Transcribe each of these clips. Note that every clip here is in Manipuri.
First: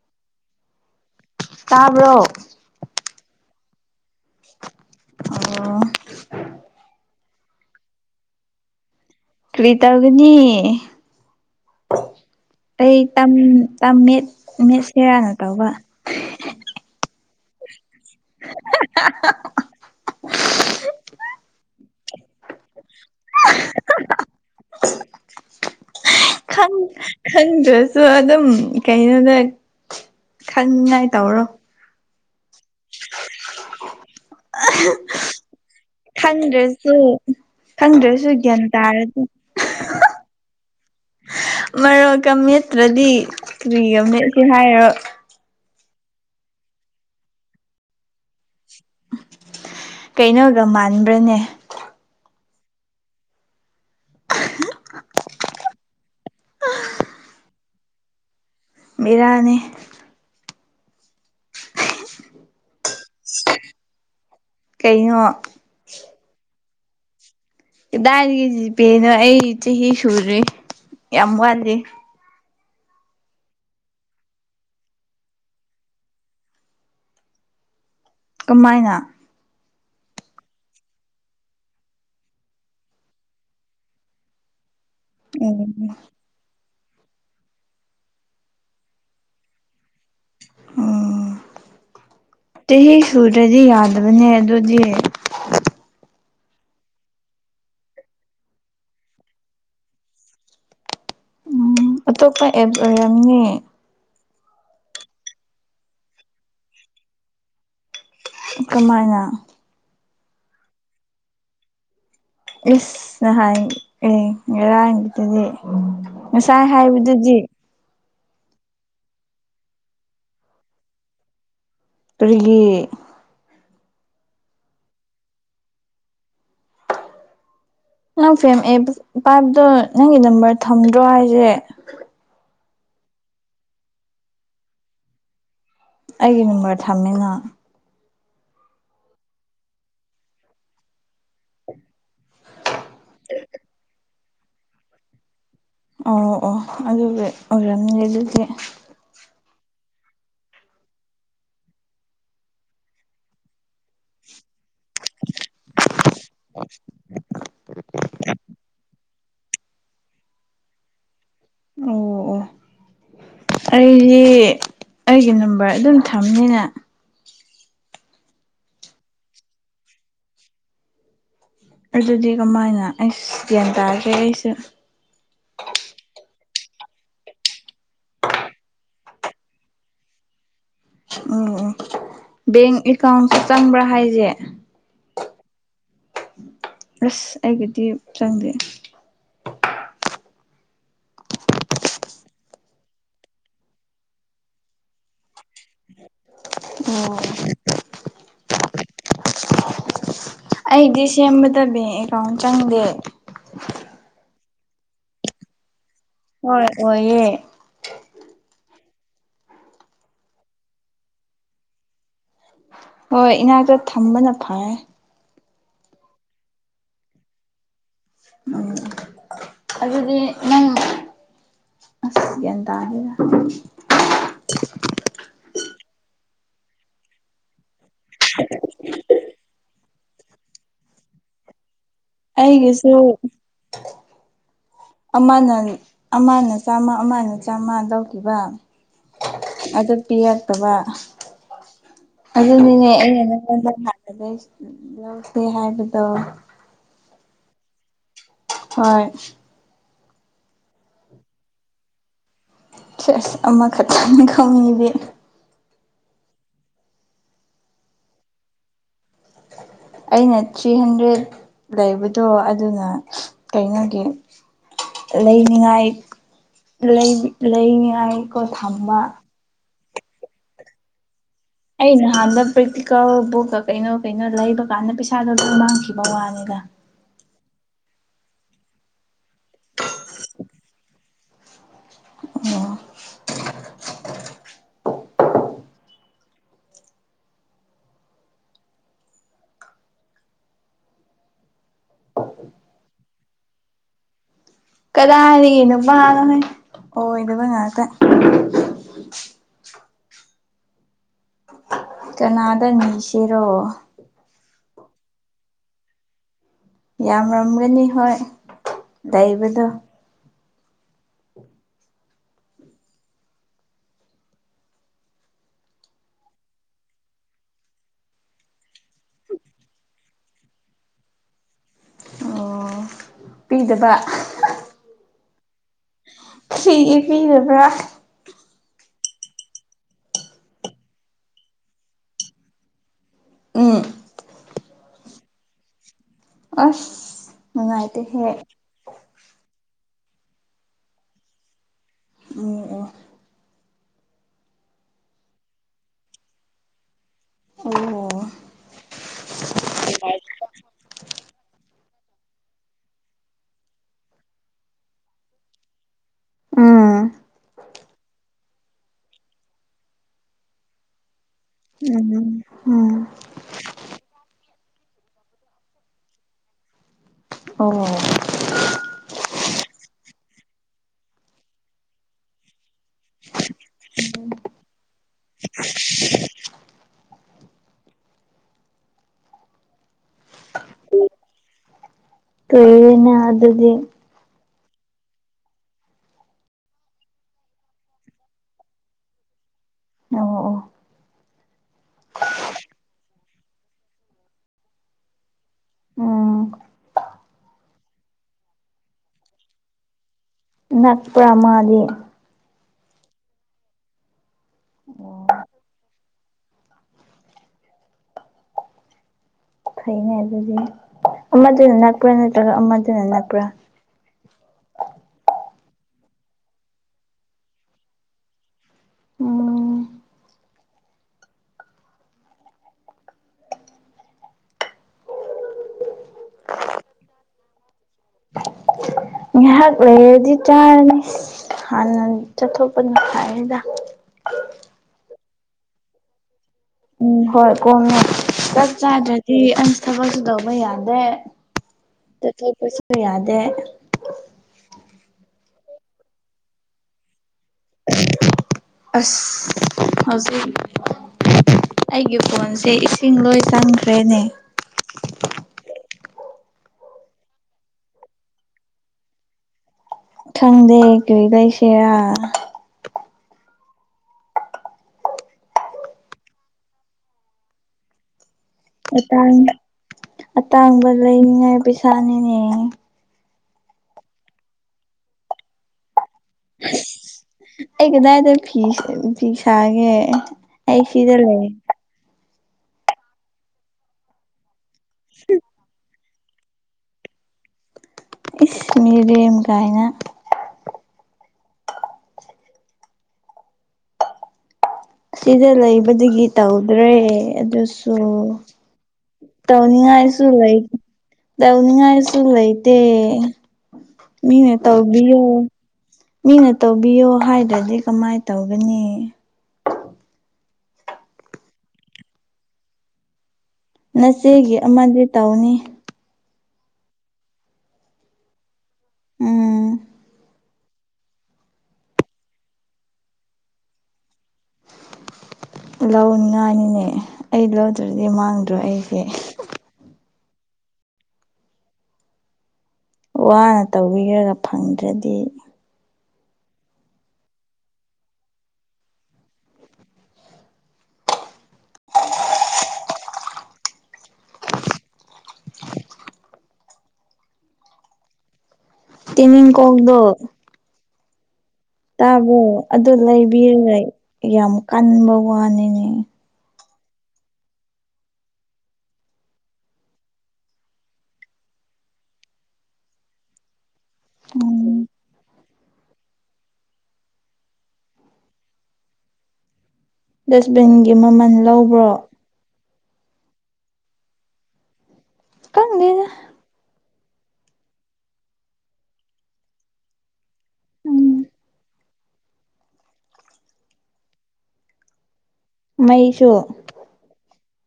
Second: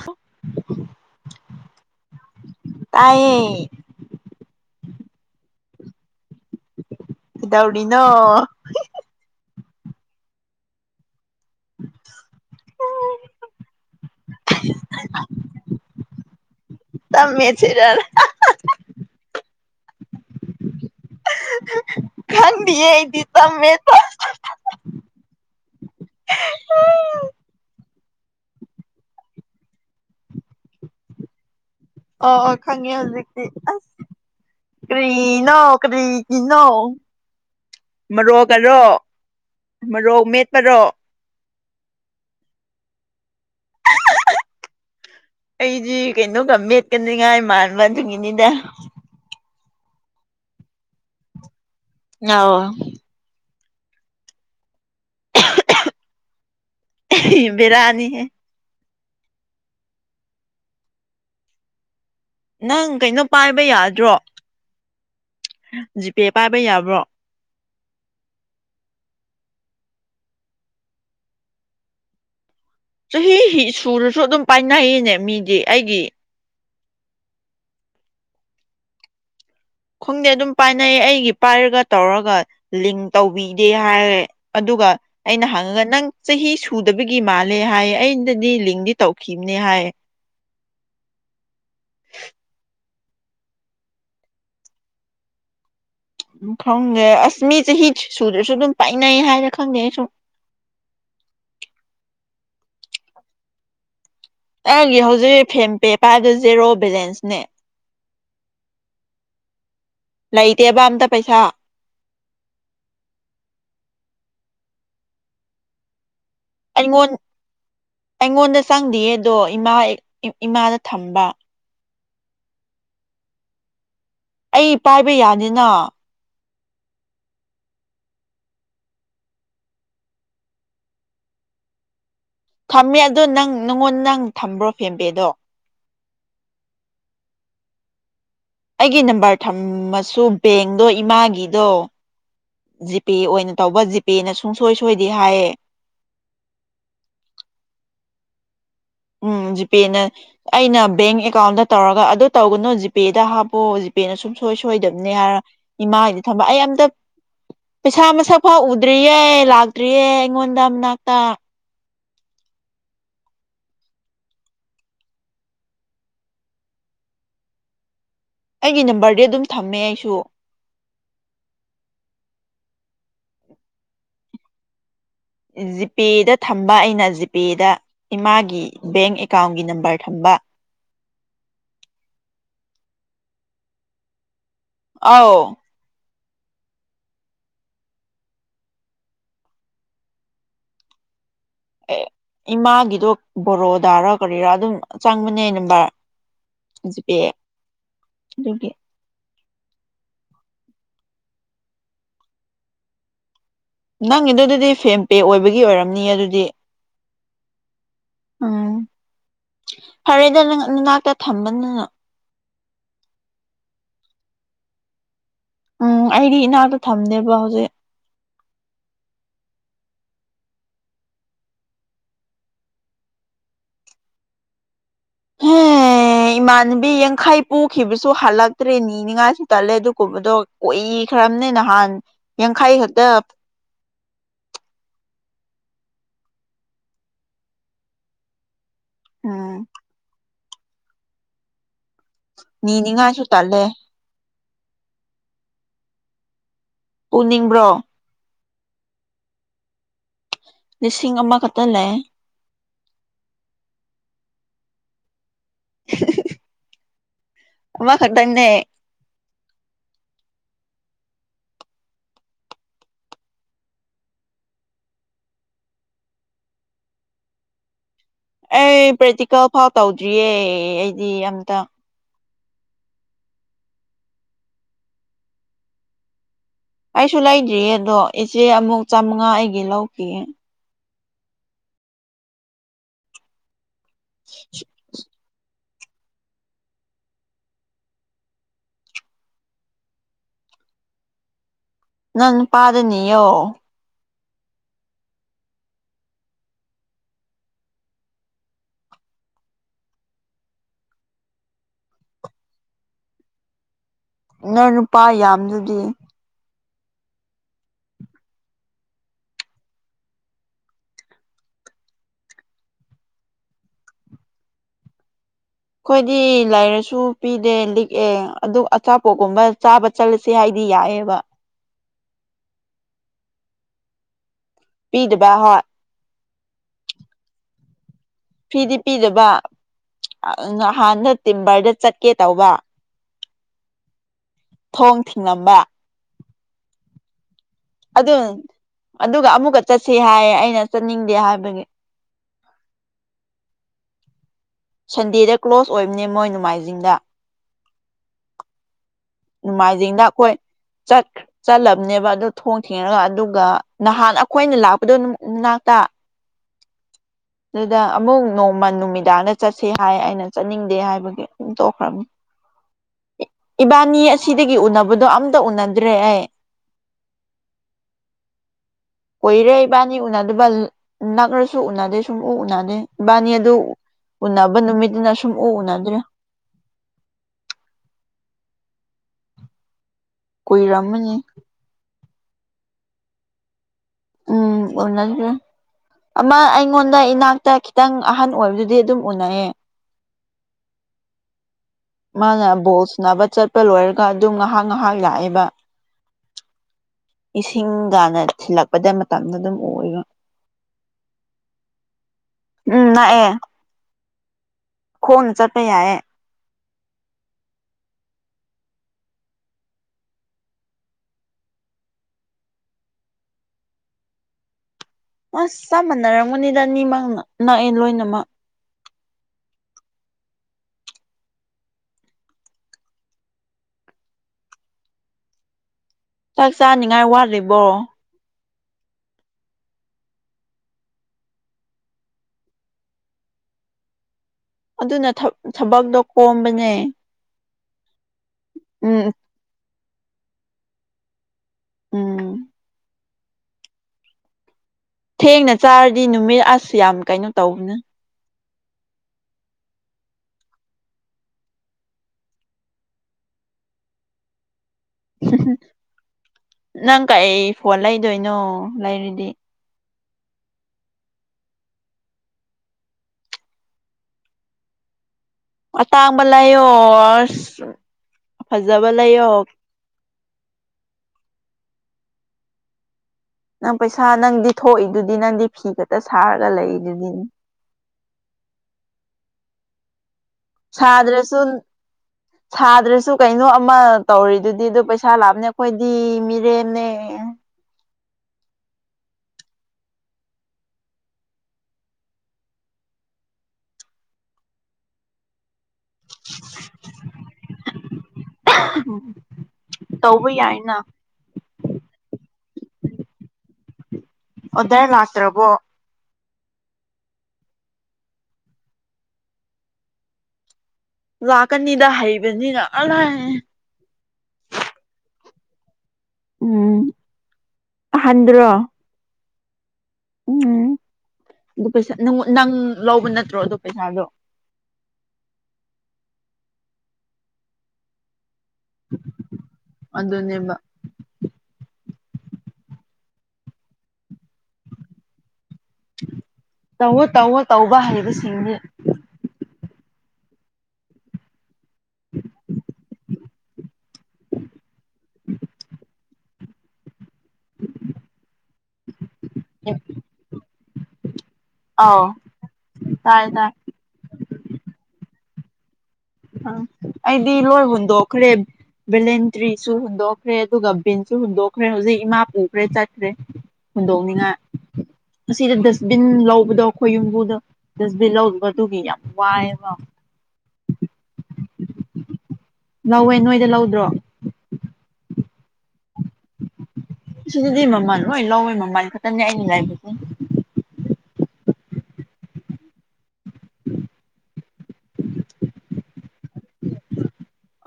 ꯍ ꯇꯥꯕ꯭ꯔꯣ ꯇꯥꯏꯌꯦ ꯑꯣ ꯏꯗꯥꯧꯅꯣ ꯀꯔꯤꯇꯒꯅꯤ ꯑꯩ ꯃꯠ ꯃꯦꯠꯁꯦꯔꯥꯅ ꯇꯧꯕ ꯁꯤꯔꯜ [inaudible] ꯈꯟꯗꯤꯗꯤꯇꯃꯦ ꯈꯟꯗ꯭ꯔꯁꯨ ꯑꯗꯨꯝ ꯀꯩꯅꯣꯗ ꯈꯪꯉꯥꯏ ꯇꯧꯔꯣ ꯑ ꯈꯪꯉꯦ ꯍꯧꯖꯤꯛꯇꯤ ꯑꯁ ꯀꯔꯤꯅꯎ ꯀꯔꯤꯅꯥꯎ ꯈꯪꯗ꯭ꯔꯁꯨ ꯈꯪꯗ꯭ꯔꯁꯨ ꯒ꯭ꯌꯥꯟ ꯇꯥꯔꯗꯤ ꯃꯔꯣꯛ ꯃꯦꯠꯄꯔꯣ ꯃꯔꯣꯛꯀ ꯅꯦꯠꯇ꯭ꯔꯗꯤ ꯀꯔꯤꯒ ꯅꯦꯠꯁꯤ ꯍꯥꯏꯔꯣ ꯑꯩꯗꯤ ꯀꯩꯅꯣꯒ ꯃꯦꯠꯀꯅꯤ꯭ꯉꯥꯏ ꯃꯥꯟꯕꯗ꯭ꯉꯤꯅꯤꯗ ꯀꯩꯅꯣꯒ ꯃꯥꯟꯕ꯭ꯔꯅꯦ ꯑ ꯦꯔꯅꯤ ꯍ ꯕꯤꯔꯅꯤ ꯅꯪ ꯀꯩꯅꯣ ꯄꯥꯏꯕ ꯌꯥꯗ꯭ꯔꯣ ꯀꯩꯅꯣ ꯄꯦ ꯄꯥꯏꯕ ꯌꯥꯕ꯭ꯔꯣ ꯀꯗꯥꯏꯔꯤꯒꯁꯤꯄꯦꯅꯣ ꯑꯩ ꯆꯍꯤ ꯁꯨꯔꯦ ꯌꯥꯝ ꯋꯥꯠꯂꯦ ꯆꯍꯤ ꯁꯨꯔꯁꯨ ꯑꯗꯨꯝ ꯄꯥꯏꯅꯩꯅꯦ ꯃꯤꯗꯤ ꯑꯩꯒꯤ ꯀꯃꯥꯏꯅ ꯈꯣꯡꯗꯦ ꯑꯗꯨꯝ ꯄꯥꯏꯅꯩ ꯑꯩꯒꯤ ꯄꯥꯏꯔꯒ ꯇꯧꯔꯒ ꯂꯤꯡ ꯇꯧꯕꯤꯗꯦ ꯍꯥꯏꯔꯦ ꯑꯗꯨꯒ ꯑꯩꯅ ꯎꯝ ꯍꯥꯡꯉꯒ ꯅꯪ ꯆꯍꯤ ꯊꯨꯗꯕꯒꯤ ꯃꯥꯜꯂꯦ ꯍꯥꯏ ꯑꯗꯗꯤ ꯂꯤꯡꯗꯤ ꯇꯧꯈꯤꯕꯅꯦ ꯍꯥꯏ ꯎꯝ ꯆꯍꯤ ꯁꯨꯔꯗꯤ ꯌꯥꯗꯕꯅꯦ ꯑꯗꯨꯗꯤ ꯎ ꯈꯪꯗꯦ ꯑꯁꯃꯤ ꯆꯍꯤ ꯁꯨꯗꯁꯨ ꯑꯗꯨꯝ ꯄꯥꯏꯅꯩ ꯍꯥꯏꯅ ꯈꯪꯗꯦ ꯑꯩ ꯁꯨꯝ ꯎꯝ ꯑꯇꯣꯞꯄ ꯑꯦꯞ ꯑꯣꯏꯔꯅꯦ ꯑꯩꯪꯒꯤ ꯍꯧꯖꯤꯛ ꯐꯣꯟ ꯄꯦ ꯄꯥꯏꯕ ꯖꯦꯔꯣ ꯕꯦꯂꯦꯟꯁꯅꯦ ꯀꯃꯥꯏꯅ ꯂꯩꯇꯦꯕ ꯑꯝꯇ ꯄꯩꯁꯥ ꯏꯁꯁ ꯅꯍꯥꯟ ꯉꯔꯥꯡꯒꯤꯗꯨꯗꯤ ꯉꯁꯥꯏ ꯑꯩꯉꯣꯟ ꯍꯥꯏꯕꯗꯨꯗꯤ ꯑꯩꯉꯣꯟꯗ ꯆꯪꯗꯌꯦꯗꯣ ꯏꯃꯥ ꯏꯃꯥꯗ ꯊꯝꯕ ꯇꯔꯤꯒꯤ ꯑꯩ ꯄꯥꯏꯕ ꯌꯥꯅꯤꯅ ꯅꯪ ꯐꯦꯝꯃꯛꯑꯦ ꯄꯥꯏꯕꯗꯣ ꯅꯪꯒꯤ ꯅꯝꯕꯔ ꯊꯝꯗ꯭ꯔꯣ ꯍꯥꯏꯁꯦ ꯊꯝꯃꯦ ꯑꯗꯣ ꯅꯪ ꯅꯪꯉꯣꯟꯗ ꯅꯪ ꯊꯝꯕ꯭ꯔꯣ ꯐꯦꯝꯕꯦꯗꯣ ꯑꯩꯒꯤ ꯅꯝꯕꯔ ꯊꯝꯃꯦꯅ ꯑꯩꯒꯤ ꯅꯝꯕꯔ ꯊꯝꯃꯁꯨ ꯕꯦꯡꯗꯣ ꯏꯃꯥꯒꯤꯗꯣ ꯖꯤꯄꯤꯦ ꯑꯣꯏꯅ ꯇꯧꯕ ꯖꯤꯄꯤꯦꯅ ꯁꯨꯡꯁꯣꯏ ꯁꯣꯏꯗꯤ ꯍꯥꯏꯌꯦ ꯑꯣ ꯑꯣ ꯑꯗꯨ ꯑꯣꯔꯗꯤꯦ ꯎ ꯖꯤꯄꯦꯅ ꯑꯩꯅ ꯕꯦꯡ ꯑꯦꯀꯥꯎꯟꯗ ꯇꯧꯔꯒ ꯑꯗꯨ ꯇꯧꯒꯅꯨ ꯖꯤꯄꯦꯗ ꯍꯥꯞꯄꯑꯣ ꯖꯤꯄꯦꯅ ꯁꯨꯝ ꯁꯨꯡ ꯁꯣꯏ ꯁꯣꯏꯗꯕꯅꯦ ꯍꯥꯏꯔ ꯏꯃꯥ ꯍꯥꯏꯗꯤ ꯊꯝꯕ ꯑꯩ ꯑꯝꯇ ꯄꯩꯁꯥ ꯃꯁꯛ ꯐ ꯎꯗ꯭ꯔꯤꯌꯦ ꯂꯥꯛꯇ꯭ꯔꯤꯌꯦ ꯑꯩꯉꯣꯟꯗ ꯃꯅꯥꯛꯇ ꯑꯣ ꯑꯣ ꯑꯩꯁ ꯑꯩꯒꯤ ꯅꯝꯕꯔ ꯑꯗꯨꯝ ꯊꯝꯅꯤꯅ ꯑꯩꯒꯤ ꯅꯝꯕꯔꯗꯤ ꯑꯗꯨꯝ ꯊꯝꯃꯦ ꯑꯩꯁꯨ ꯑꯗꯨꯗꯤ ꯀꯃꯥꯏꯅ ꯑꯩꯁꯨ ꯒ꯭ꯌꯥꯟ ꯇꯥꯒꯦ ꯑꯩꯁꯨꯦ ꯖꯤꯄꯦꯗ ꯊꯝꯕ ꯑꯩꯅ ꯖꯤꯄꯦꯗ ꯏꯃꯥꯒꯤ ꯕꯦꯡ ꯑꯦꯀꯥꯎꯟꯒꯤ ꯅꯝꯕꯔ ꯊꯝꯕ ꯎꯝ ꯕꯦꯡ ꯑꯦꯀꯥꯎꯟꯀ ꯆꯪꯕ꯭ꯔꯥ ꯍꯥꯏꯁꯦ ꯑꯥꯎ ꯑꯁ ꯑꯩꯒꯤꯗꯤ ꯆꯪꯗꯦ ꯑꯦ ꯏꯃꯥꯒꯤꯗꯣ ꯕꯣꯔꯣꯗꯥꯔꯥ ꯀꯔꯤꯔꯥ ꯑꯗꯨꯝ ꯆꯪꯕꯅꯦ ꯅꯝꯕꯔ ꯖꯤꯗꯤ ꯑꯣ ꯑꯗꯨ ꯑꯩꯗꯤ ꯁꯦꯝꯕꯗ ꯕꯦꯡ ꯑꯦꯀꯥꯎꯟ ꯆꯪꯗꯦ ꯅꯪꯒꯤꯗꯨꯗꯨꯗꯤ ꯐꯦꯝ ꯄꯦ ꯑꯣꯏꯕꯒꯤ ꯑꯣꯏꯔ ꯕꯝ ꯅꯤ ꯑꯗꯨꯗꯤ ꯍꯣꯏ ꯑꯣꯏꯌꯦ ꯎꯝ ꯐꯔꯦꯗ ꯅꯅꯥꯛꯇ ꯊꯝꯕꯅꯤꯅꯨ ꯍꯣꯏ ꯏꯅꯥꯛꯇ ꯊꯝꯕꯅ ꯐꯔꯦ ꯎꯝ ꯑꯩꯗꯤ ꯏꯅꯥꯛꯇꯣ ꯊꯝꯅꯦꯕ ꯍꯧꯖꯤꯛ ꯎꯝ ꯑꯗꯨꯗꯤ ꯅꯪ ꯑꯁ ꯀꯗꯥ ꯍꯦn ꯑꯦ ꯏꯃꯥꯟꯅꯕꯤ ꯌꯥꯡꯈꯩ ꯄꯨꯈꯤꯕꯁꯨ ꯍꯜꯂꯛꯇ꯭ꯔꯦ ꯅꯤꯉꯥꯏ ꯇꯠꯂꯦ ꯑꯗꯨꯒ ꯀꯨꯝꯕꯗꯣ ꯀꯨꯏꯈ꯭ꯔꯕꯅꯦ ꯅꯍꯥꯟ ꯌꯥꯡꯈꯩ ꯑꯩꯒꯤꯁꯨꯣ ꯈꯛꯇ ꯑꯃꯅ ꯑꯃꯅ ꯆꯥꯝꯃ ꯑꯃꯅ ꯆꯥꯝꯃ ꯂꯧꯧꯈꯤꯕ ꯎꯝ ꯑꯗꯨ ꯄꯤꯔꯛꯇꯕ ꯑꯗꯨꯅꯦ ꯅꯤꯅꯤꯡꯉꯥꯏꯁꯨ ꯇꯜꯂꯦ ꯭ꯂꯧꯁꯦ ꯍꯥꯏꯕꯗꯣ ꯎꯅꯤꯡꯕ꯭ꯔꯣ ꯍꯣꯏ ꯂꯤꯁꯤꯡ ꯑꯃꯈꯛꯇ ꯂꯩꯦ ꯆꯁ ꯑꯃꯈꯛꯇꯪ ꯈꯪ ꯏꯗ [unintelligible] ꯑꯃ ꯈꯗꯪꯅꯦ ꯑꯩꯅ ꯊ꯭ꯔꯤ ꯍꯟꯗ꯭ꯔꯦꯠ ꯂꯩꯕꯗꯣ ꯑꯗꯨꯅ ꯀꯩꯅꯣꯒꯤ ꯂꯩꯅꯤꯡꯉꯥꯏ ꯂꯩ ꯂꯩꯅꯤꯉꯥꯏ ꯑꯩ ꯄ꯭ꯔꯦꯛꯇꯤꯀꯦꯜ ꯐꯥꯎ ꯇꯧꯗ꯭ꯔꯤꯌꯦ ꯑꯩꯗꯤ ꯌꯥꯝ ꯑ ꯅꯗ ꯄ꯭ꯔꯦꯛꯇꯤꯀꯦꯜ ꯕꯨꯛꯀ ꯀꯩꯅꯣ ꯀꯩꯅꯣ ꯂꯩꯕ ꯀꯥꯟꯗ ꯄꯩꯁꯥꯗꯣ ꯑꯗꯨꯝ ꯃꯥꯡꯈꯤꯕ ꯋꯥꯅꯤꯅ ꯀꯩꯁꯨ ꯂꯩꯇ꯭ꯔꯤ ꯑꯗꯣ ꯏꯆꯦ ꯑꯃꯨꯛ ꯆꯥꯃꯉꯥ ꯑꯩꯒꯤ ꯂꯧꯈꯤꯌꯦ ꯑꯣ [unintelligible] ꯅꯥꯟ ꯄꯥꯔꯅꯤꯌꯣ ꯀꯗꯥꯏ ꯍꯥꯏꯔꯤꯒꯦ ꯅꯨꯄꯥꯅꯣ ꯍꯣꯏ ꯑꯣꯏꯗꯕ ꯉꯥꯛꯇ [unintelligible] ꯀꯅꯥꯗꯅꯤꯁꯤꯔꯣ ꯅꯪ ꯅꯨꯄꯥ ꯌꯥꯝꯗꯨꯗꯤ ꯌꯥꯝꯔꯝꯒꯅꯤ ꯍꯣꯏ ꯂꯩꯕꯗꯣ ꯑꯩꯈꯣꯏꯗꯤ ꯂꯥꯏꯔꯁꯨ ꯄꯤꯗꯦ ꯂꯤꯛꯑꯦ ꯑꯗꯨ ꯑꯆꯥꯄꯣꯠꯀꯨꯝꯕ ꯆꯥꯕ ꯆꯠꯂꯁ ꯍꯥꯏꯗꯤ ꯀ ꯌꯥꯑ ꯑꯣ ꯄꯤꯗꯕ ꯄꯤꯗꯕ ꯍꯣꯏ ꯁꯤ ꯐꯗꯕ꯭ꯔꯥ ꯐꯤꯗꯤ ꯄꯤꯗꯕ ꯅꯍꯥꯟꯅ ꯇꯤꯝꯕꯔꯗ ꯆꯠꯀꯦ ꯇꯧꯕ ꯎꯝ ꯊꯣꯡ ꯊꯤꯡꯉꯝꯕ ꯑꯁ ꯉꯅꯨꯡꯉꯥꯏꯇ ꯍꯦ ꯑꯗꯨꯒ ꯑꯃꯨꯛꯀ ꯆꯠꯁꯤ ꯍꯥꯏꯌꯦ ꯑꯩꯅ ꯆꯠꯅꯤꯡꯗꯦ ꯍꯥꯏꯕꯒꯤ ꯑꯣ ꯑꯣ ꯁꯟꯗꯦꯗ ꯀ꯭ꯂꯣꯁ ꯑꯣꯏꯕꯅꯦ ꯃꯣꯏ ꯅꯣꯡꯃꯥꯏꯖꯤꯡꯗ ꯑꯣ ꯍꯣ ꯅꯣꯡꯃꯥꯏꯖꯤꯡꯅ ꯑꯩꯈꯣꯏ ꯆꯠꯂꯕꯅꯦꯕ ꯑꯗꯨꯗꯣ ꯊꯣꯡ ꯊꯦꯡꯉꯒ ꯑꯗꯨꯒ ꯅꯍꯥꯟ ꯑꯩꯈꯣꯏꯅ ꯂꯥꯛꯄꯗꯣꯅꯥꯛꯇ ꯑ ꯑꯗꯨꯗ ꯑꯃꯨꯛ ꯅꯣꯡꯃ ꯅꯨꯃꯤꯗꯥꯡꯗ ꯆꯠꯁꯤ ꯍꯥꯏ ꯑꯩꯅ ꯆꯠꯅꯤꯡꯗꯦ ꯍꯥꯏꯕꯒꯤ ꯑꯗꯨꯝ ꯇꯣꯛꯈ꯭ꯔꯕꯅꯤ ꯎꯝ ꯎꯝ ꯃꯤ ꯑꯁꯤꯗꯒꯤ ꯎꯅꯕꯗꯣ ꯑꯝꯇ ꯎꯅꯗ꯭ꯔꯦ ꯑꯩ ꯑꯣ ꯀꯏꯔꯦ ꯏꯕꯥꯅꯤ ꯎꯅꯗꯕ ꯅꯛꯅꯁꯨ ꯎꯅꯗꯦ ꯁꯨꯝꯎ ꯎꯅꯗꯦ ꯏꯕꯥꯅꯤ ꯑꯗꯨ ꯎꯅꯕ ꯅꯨꯃꯤꯠꯇꯅ ꯁꯨꯝ ꯎ ꯎꯅꯗ꯭ꯔꯦ [unintelligible] ꯀꯣꯏ ꯔꯃꯅꯤ ꯀꯩꯅ ꯑꯗꯨꯗꯤ ꯎꯝ ꯑꯣꯟꯅ ꯗꯦ ꯑꯃ ꯑꯩꯉꯣꯟꯗ ꯏꯅꯥꯛꯇ ꯈꯤꯇꯪ ꯑꯍꯟ ꯑꯣꯏꯕꯗꯨꯗꯤ ꯑꯗꯨꯝ ꯎꯅꯩꯌꯦ ꯑ ꯑꯣ ꯃꯥꯅ ꯕꯣꯜ ꯁꯨꯅꯕ ꯆꯠꯄ ꯂꯣꯏꯔꯒ ꯑꯗꯨꯝ ꯉꯥꯍꯥꯛ ꯉꯥꯍꯥꯛ ꯂꯥꯛꯑꯦꯕ ꯎꯝ ꯏꯁꯤꯡꯒꯅ ꯊꯤꯜꯂꯛꯄꯗ ꯃꯇꯝꯗ ꯑꯗꯨꯝ ꯑꯣꯏꯕ ꯅꯄ꯭ꯔ ꯃꯥꯗꯤ ꯎꯝ ꯅꯑꯦ ꯈꯣꯟ ꯆꯄ ꯌꯥꯏꯑꯦ ꯐꯩꯅꯦ ꯑꯗꯨꯗꯤ ꯑꯃꯗꯨꯅ ꯅꯛꯄ꯭ꯔꯥ ꯅꯠꯇ꯭ꯔꯒ ꯑꯃꯗꯨꯅ ꯅꯛꯄ꯭ꯔꯥ [unintelligible] ꯑꯁ ꯆꯞ ꯃꯥꯟꯅꯔꯝꯒꯨꯅꯤꯗ ꯑꯅꯤꯃꯛꯅ ꯅꯛꯑꯦ ꯂꯣꯏꯅꯃꯛ ꯎꯝ ꯆꯥꯛ ꯆꯥꯅꯤꯉꯥꯏ ꯋꯥꯠꯂꯤꯕꯣ ꯉꯥꯏꯍꯥꯛ ꯂꯩꯔꯗꯤ ꯆꯥꯔꯅꯤ ꯍꯥꯟꯅ ꯆꯠꯊꯣꯛꯄ ꯅꯨꯡ ꯍꯥꯏꯔꯦꯗ [unintelligible] ꯑꯗꯨꯅ ꯊ ꯊꯕꯛꯇꯣ ꯀꯣꯝꯕ ꯎꯝ ꯍꯣꯏ ꯀꯣꯃꯦ ꯆꯥꯛ ꯎꯝ ꯆꯥꯗ꯭ꯔꯗꯤ ꯑꯁ ꯊꯕꯛꯁꯨ ꯇꯧꯕ ꯌꯥꯗꯦ ꯇ ꯎꯝ ꯊꯄꯁꯨ ꯌꯥꯗ ꯊꯦꯡꯅ ꯆꯥꯔꯗꯤ ꯅꯨꯃꯤꯠ ꯑꯁ ꯌꯥꯝ ꯀꯩꯅꯣ ꯇꯧꯕꯅꯦ ꯑꯁ ꯍꯧꯖꯤꯛ ꯑꯩꯒꯤ ꯐꯣꯟꯁꯦ ꯏꯁꯤꯡ ꯂꯣꯏ ꯆꯪꯈ꯭ꯔꯦꯅꯦ ꯅꯪ ꯀꯩ ꯐꯣꯟ ꯂꯩꯗꯣꯏꯅꯣ ꯂꯩꯔꯤꯗꯤ ꯈꯪꯗꯦ ꯀꯔ꯭ꯤ ꯂꯩꯁꯦꯔ ꯑꯇꯥꯡꯕ ꯂꯥꯏꯌꯣ ꯑꯁ ꯐꯖꯕ ꯂꯩꯌꯣ ꯃꯇꯥꯡ ꯑꯇꯥꯡꯕ ꯂꯩꯅꯤꯉꯥꯏ ꯄꯩꯁꯥꯅꯤꯅꯦ ꯅꯪ ꯄꯩꯁꯥ ꯅꯪꯗꯤ ꯊꯣꯛꯏꯗꯨꯗꯤ ꯅꯪꯗꯤ ꯐꯤꯒ ꯑꯩ ꯀꯗꯥꯏꯗ ꯐꯤ ꯐꯤ ꯁꯥꯒꯦ ꯑꯩ ꯁꯤꯗ ꯁꯥꯗ꯭ꯔꯁꯨ ꯂꯩ ꯁꯥꯗ꯭ꯔꯁꯨ ꯀꯩꯅꯣ ꯑꯃ ꯇꯧꯔꯤꯗꯨꯗꯤ ꯗꯨ ꯄꯩꯁꯥ ꯂꯥꯕꯅꯦ ꯀꯣꯏꯗꯤ ꯃꯤꯔꯦꯝꯅꯦ ꯏꯁ ꯃꯤꯔꯦꯝ ꯀꯥꯏꯅ ꯁꯤꯗ ꯂꯩꯕꯗꯒꯤ ꯇꯧꯗ꯭ꯔꯦ ꯑꯗꯨꯁꯨ ꯇꯧꯅꯤꯉꯥꯏꯁꯨ ꯇꯧꯕ ꯂꯩ ꯌꯥꯏꯅ ꯇꯧꯅꯤꯉꯥꯏꯁꯨ ꯂꯩꯩꯇꯦ ꯃꯤꯅ ꯑꯣꯗꯔ ꯇꯧꯕꯤꯌꯨ ꯂꯥꯛꯇ꯭ꯔꯕꯣ ꯃꯤꯅ ꯇꯧꯕꯤꯌꯣ ꯍꯥꯏꯗ꯭ꯔꯗꯤ ꯀꯃꯥꯏꯅ ꯇꯧꯒꯅꯤ ꯂꯥꯛꯀꯅꯤꯗ ꯍꯩꯕꯅꯤꯅ ꯅꯆꯦꯒꯤ ꯑꯃꯗꯤ ꯇꯧꯅꯤ ꯎꯝ ꯍꯟꯗ꯭ꯔꯣ ꯎꯝ ꯎꯝ ꯑꯗꯨ ꯄꯩꯁꯥ ꯅꯪ ꯂꯧꯕ ꯅꯠꯇ꯭ꯔꯣ ꯑꯗꯣ ꯄꯩꯁꯥꯗꯣ ꯂꯧꯅꯤꯉꯥꯏꯅꯤꯅꯦ ꯑꯩ ꯂꯧꯗ꯭ꯔꯗꯤ ꯃꯥꯡꯗ꯭ꯔꯣ ꯑꯩꯁꯦ ꯑꯗꯨꯅꯦꯕ ꯋꯥꯅ ꯇꯧꯕꯤꯒꯒ ꯐꯪꯗ꯭ꯔꯗꯤ ꯇꯧꯋꯣ ꯇꯧꯋꯣ ꯇꯧꯕ ꯍꯩꯕꯁꯤꯡꯗꯤ [unintelligible] [unintelligible] ꯇꯦꯃꯤꯡ ꯀꯣꯡꯗꯣ ꯑꯥꯎ ꯇꯥꯕꯣ ꯑꯗꯨ ꯇꯥꯏ ꯇꯥꯏ ꯂꯩꯕꯤꯔꯦ ꯌꯥꯝ ꯀꯟꯕ ꯋꯥꯅꯤꯅꯦ ꯑꯩꯗꯤ ꯂꯣꯏ ꯍꯨꯟꯗꯣꯛꯈ꯭ꯔꯦ ꯚꯤꯂꯦꯟꯇ꯭ꯔꯤꯁꯨ ꯍꯨꯟꯗꯣꯛꯈ꯭ꯔꯦ ꯑꯗꯨꯒ ꯕꯤꯟꯁꯨ ꯍꯨꯟꯗꯣꯛꯈ꯭ꯔꯦ ꯍꯧꯖꯤꯛ ꯏꯃꯥ ꯄꯨꯈ꯭ꯔꯦ ꯆꯠꯈ꯭ꯔꯦ ꯍꯨꯟꯗꯣꯛꯅꯤꯡꯉꯥꯏ ꯎꯝ ꯁꯤꯗ ꯗꯁꯕꯤꯟ ꯂꯧꯕꯗꯣ ꯑꯩꯈꯣꯏ ꯌꯨꯝꯕꯨꯗ ꯗꯁꯕꯤꯟ ꯂꯧꯗꯕꯗꯨꯒꯤ ꯌꯥꯝ ꯋꯥꯏꯑꯦꯕ ꯗꯁꯕꯤꯟꯒꯤ ꯃꯃꯜ ꯂꯧꯕ꯭ꯔꯣ ꯂꯧꯋꯦ ꯅꯣꯏꯗ ꯂꯧꯗ꯭ꯔꯣ ꯀꯪꯅꯤꯅ ꯁꯤꯗꯗꯤ ꯃꯃꯜꯣ ꯍꯣꯏ ꯂꯧꯋꯦ ꯃꯃꯜꯅꯤ ꯈꯛꯇꯅꯦ ꯑꯩꯅ ꯂꯥꯏꯕꯁꯦ ꯎꯝ [unintelligible] ꯃꯩꯁꯨꯣ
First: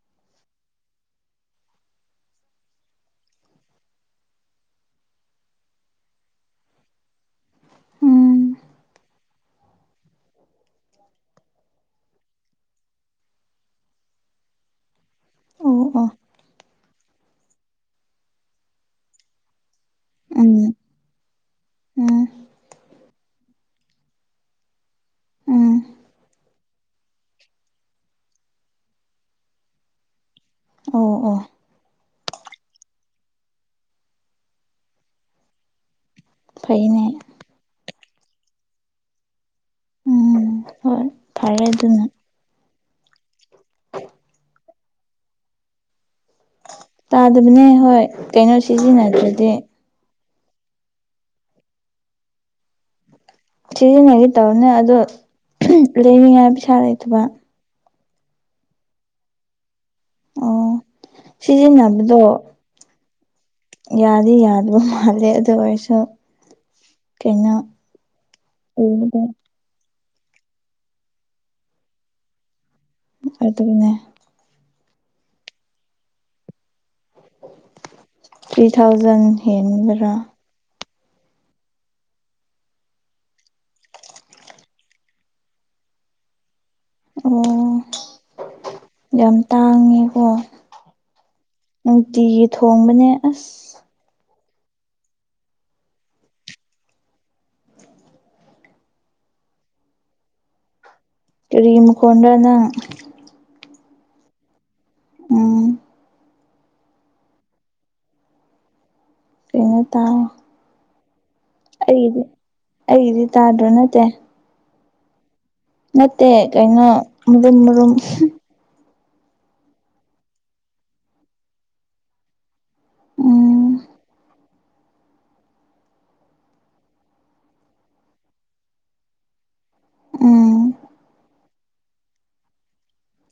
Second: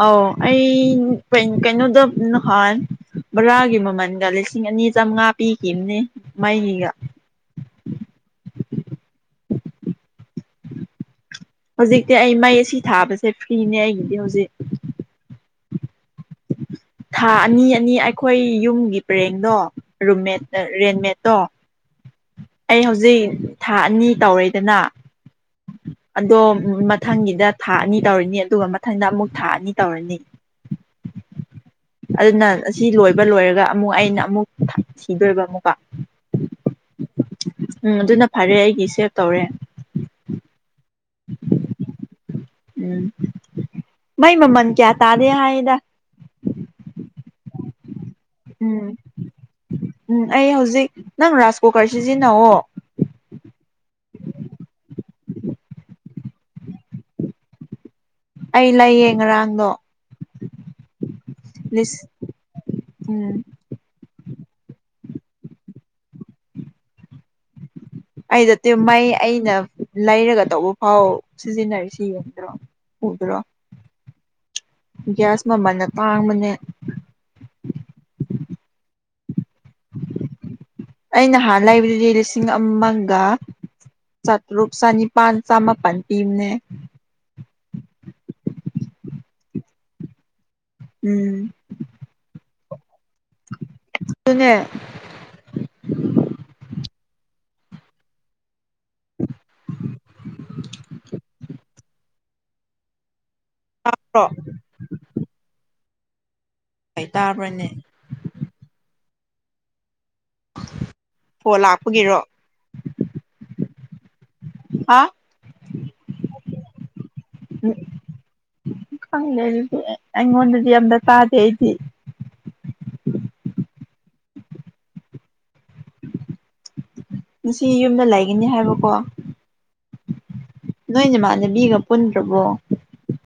ꯑꯥꯎ ꯑꯩ ꯀꯩꯅꯣꯗ ꯅꯍꯥꯟ ꯕꯣꯔꯥꯒꯤ ꯃꯃꯜꯒ ꯂꯤꯁꯤꯡ ꯑꯅꯤ ꯆꯥꯝꯃꯉꯥ ꯄꯤꯈꯤꯕꯅꯤ ꯃꯩꯒꯤꯒ ꯎꯝ ꯍꯧꯖꯤꯛꯇꯤ ꯑꯩ ꯃꯩ ꯑꯁꯤ ꯊꯥꯕꯁꯦ ꯐ꯭ꯔꯤꯅꯦ ꯑꯩꯒꯤꯗꯤ ꯍꯧꯖꯤꯛ ꯑꯣ ꯑꯣ ꯊꯥ ꯑꯅꯤ ꯑꯅꯤ ꯑꯩꯈꯣꯏ ꯌꯨꯝꯒꯤ ꯄꯔꯦꯡꯅꯣ ꯔꯨꯝꯃꯦꯠ ꯎꯝ ꯔꯦꯟꯃꯦꯠ ꯇꯣ ꯎꯝ ꯑꯩ ꯍꯧꯖꯤꯛ ꯊꯥ ꯑꯅꯤ ꯇꯧꯔꯦꯗꯅ ꯎꯝ ꯑꯗꯣ ꯃꯊꯪꯒꯤꯗ ꯊꯥ ꯑꯅꯤ ꯇꯧꯔꯅꯤ ꯑꯗꯨꯒ ꯃꯊꯪꯗ ꯑꯃꯨꯛ ꯊꯥ ꯑꯅꯤ ꯇꯧꯔꯅꯤ ꯑꯣ ꯑꯣ ꯑꯗꯨꯅ ꯁꯤ ꯂꯣꯏꯕ ꯂꯣꯏꯔꯒ ꯑꯃꯨꯛ ꯑꯩꯅ ꯑꯃꯨꯛ ꯊꯤꯗꯣꯏꯕ ꯑꯃꯨꯛꯀ ꯐꯩꯅꯦ ꯎꯝ ꯑꯗꯨꯅ ꯐꯔꯦ ꯑꯩꯒꯤ ꯁꯦꯞ ꯇꯧꯔꯦ ꯎꯝ ꯍꯣꯏ ꯄꯔꯦ ꯑꯗꯨ ꯑꯗꯨꯅ ꯎꯝ ꯏ ꯃꯃꯟ ꯀꯌꯥ ꯇꯥꯗꯦ ꯍꯥꯏꯗ ꯑꯗꯨꯅꯦ ꯍꯣꯏ ꯀꯩꯅꯣ ꯎꯝ ꯁꯤꯖꯤꯟꯅꯗ꯭ꯔꯗꯤ ꯎꯝ ꯑꯩ ꯍꯧꯖꯤꯛ ꯅꯪ ꯔꯥꯏꯁ ꯀꯨꯀꯔ ꯁꯤꯖꯤꯟꯅꯑꯣ ꯁꯤꯖꯤꯟꯅꯈꯤꯦ ꯇꯧꯅꯦ ꯑꯗꯣ ꯂꯩꯅꯤꯡꯉꯥꯏ ꯄꯩꯁꯥ ꯂꯩꯇꯕ ꯑꯩ ꯂꯩꯌꯦ ꯉꯔꯥꯡꯗꯣ ꯑꯣ ꯂꯤꯁ ꯁꯤꯖꯤꯟꯅꯕꯗꯣ ꯎꯝ ꯌꯥꯗꯤ ꯌꯥꯗꯕ ꯃꯥꯜꯂꯦ ꯑꯗꯨ ꯑꯣꯏꯔꯁꯨ ꯀꯩꯅꯣ ꯑꯩꯗꯠꯇꯦ ꯃꯩ ꯎꯕꯗ ꯑꯩꯅ ꯂꯩꯔꯒ ꯇꯧꯕ ꯐꯥꯎ ꯁꯤꯖꯤꯟꯅꯔꯤꯁꯤ ꯌꯦꯡꯗ꯭ꯔꯣ ꯎꯗ꯭ꯔꯣ ꯑꯗꯨꯗꯟꯅ ꯒ꯭ꯌꯥꯁ ꯃꯃꯜꯅ ꯇꯥꯡꯕꯅꯦ ꯊ꯭ꯔꯤ ꯊꯥꯎꯖꯟ ꯍꯗ꯭ꯔꯥ ꯑꯩꯅꯍꯥꯟꯅ ꯂꯩꯕꯗꯤ ꯂꯤꯁꯤꯡ ꯑꯃꯒ ꯆꯥꯇ꯭ꯔꯨꯛ ꯆꯅꯤꯄꯥꯟ ꯆꯃꯥꯄꯜ ꯇꯤꯝꯅꯦ ꯑꯣ ꯌꯥꯝ ꯇꯥꯡꯉꯦꯀꯣ ꯎꯝ ꯅꯨꯡꯇꯤ ꯊꯣꯡꯕꯅꯦ ꯑꯁ ꯁꯨꯅ [inaudible] ꯀꯔꯤꯔꯤꯃꯀꯣꯗꯅ ꯍꯥ꯭ꯔꯣ ꯎꯝ ꯍꯥꯏ ꯇꯥꯕ꯭ꯔꯅꯦ ꯐꯩꯅ ꯇ ꯐꯣꯟ ꯂꯥꯛꯄꯒꯤꯔꯣ ꯑꯩꯒꯤꯗꯤ ꯑꯩꯒꯤꯗꯤ ꯇꯥꯗ꯭ꯔꯣ ꯅꯠꯇꯦ ꯍꯥ ꯅꯠꯇꯦ ꯀꯩꯅꯩꯅꯣ ꯃꯨꯟ ꯃꯔꯨꯝ ꯈꯪꯗꯦ ꯑꯗꯨꯗꯤ ꯑꯩꯉꯣꯟꯗꯗꯤ ꯌꯥꯝꯗ ꯇꯥꯗꯦ ꯑꯩꯗꯤ ꯎꯝ ꯉꯁꯤ ꯌꯨꯝꯗ ꯂꯩꯒꯅꯤ ꯍꯥꯏꯕꯀꯣ ꯎꯝ ꯅꯣꯏ ꯏꯃꯥꯟꯅꯕꯤꯒ ꯄꯨꯟꯗ꯭ꯔꯕꯣ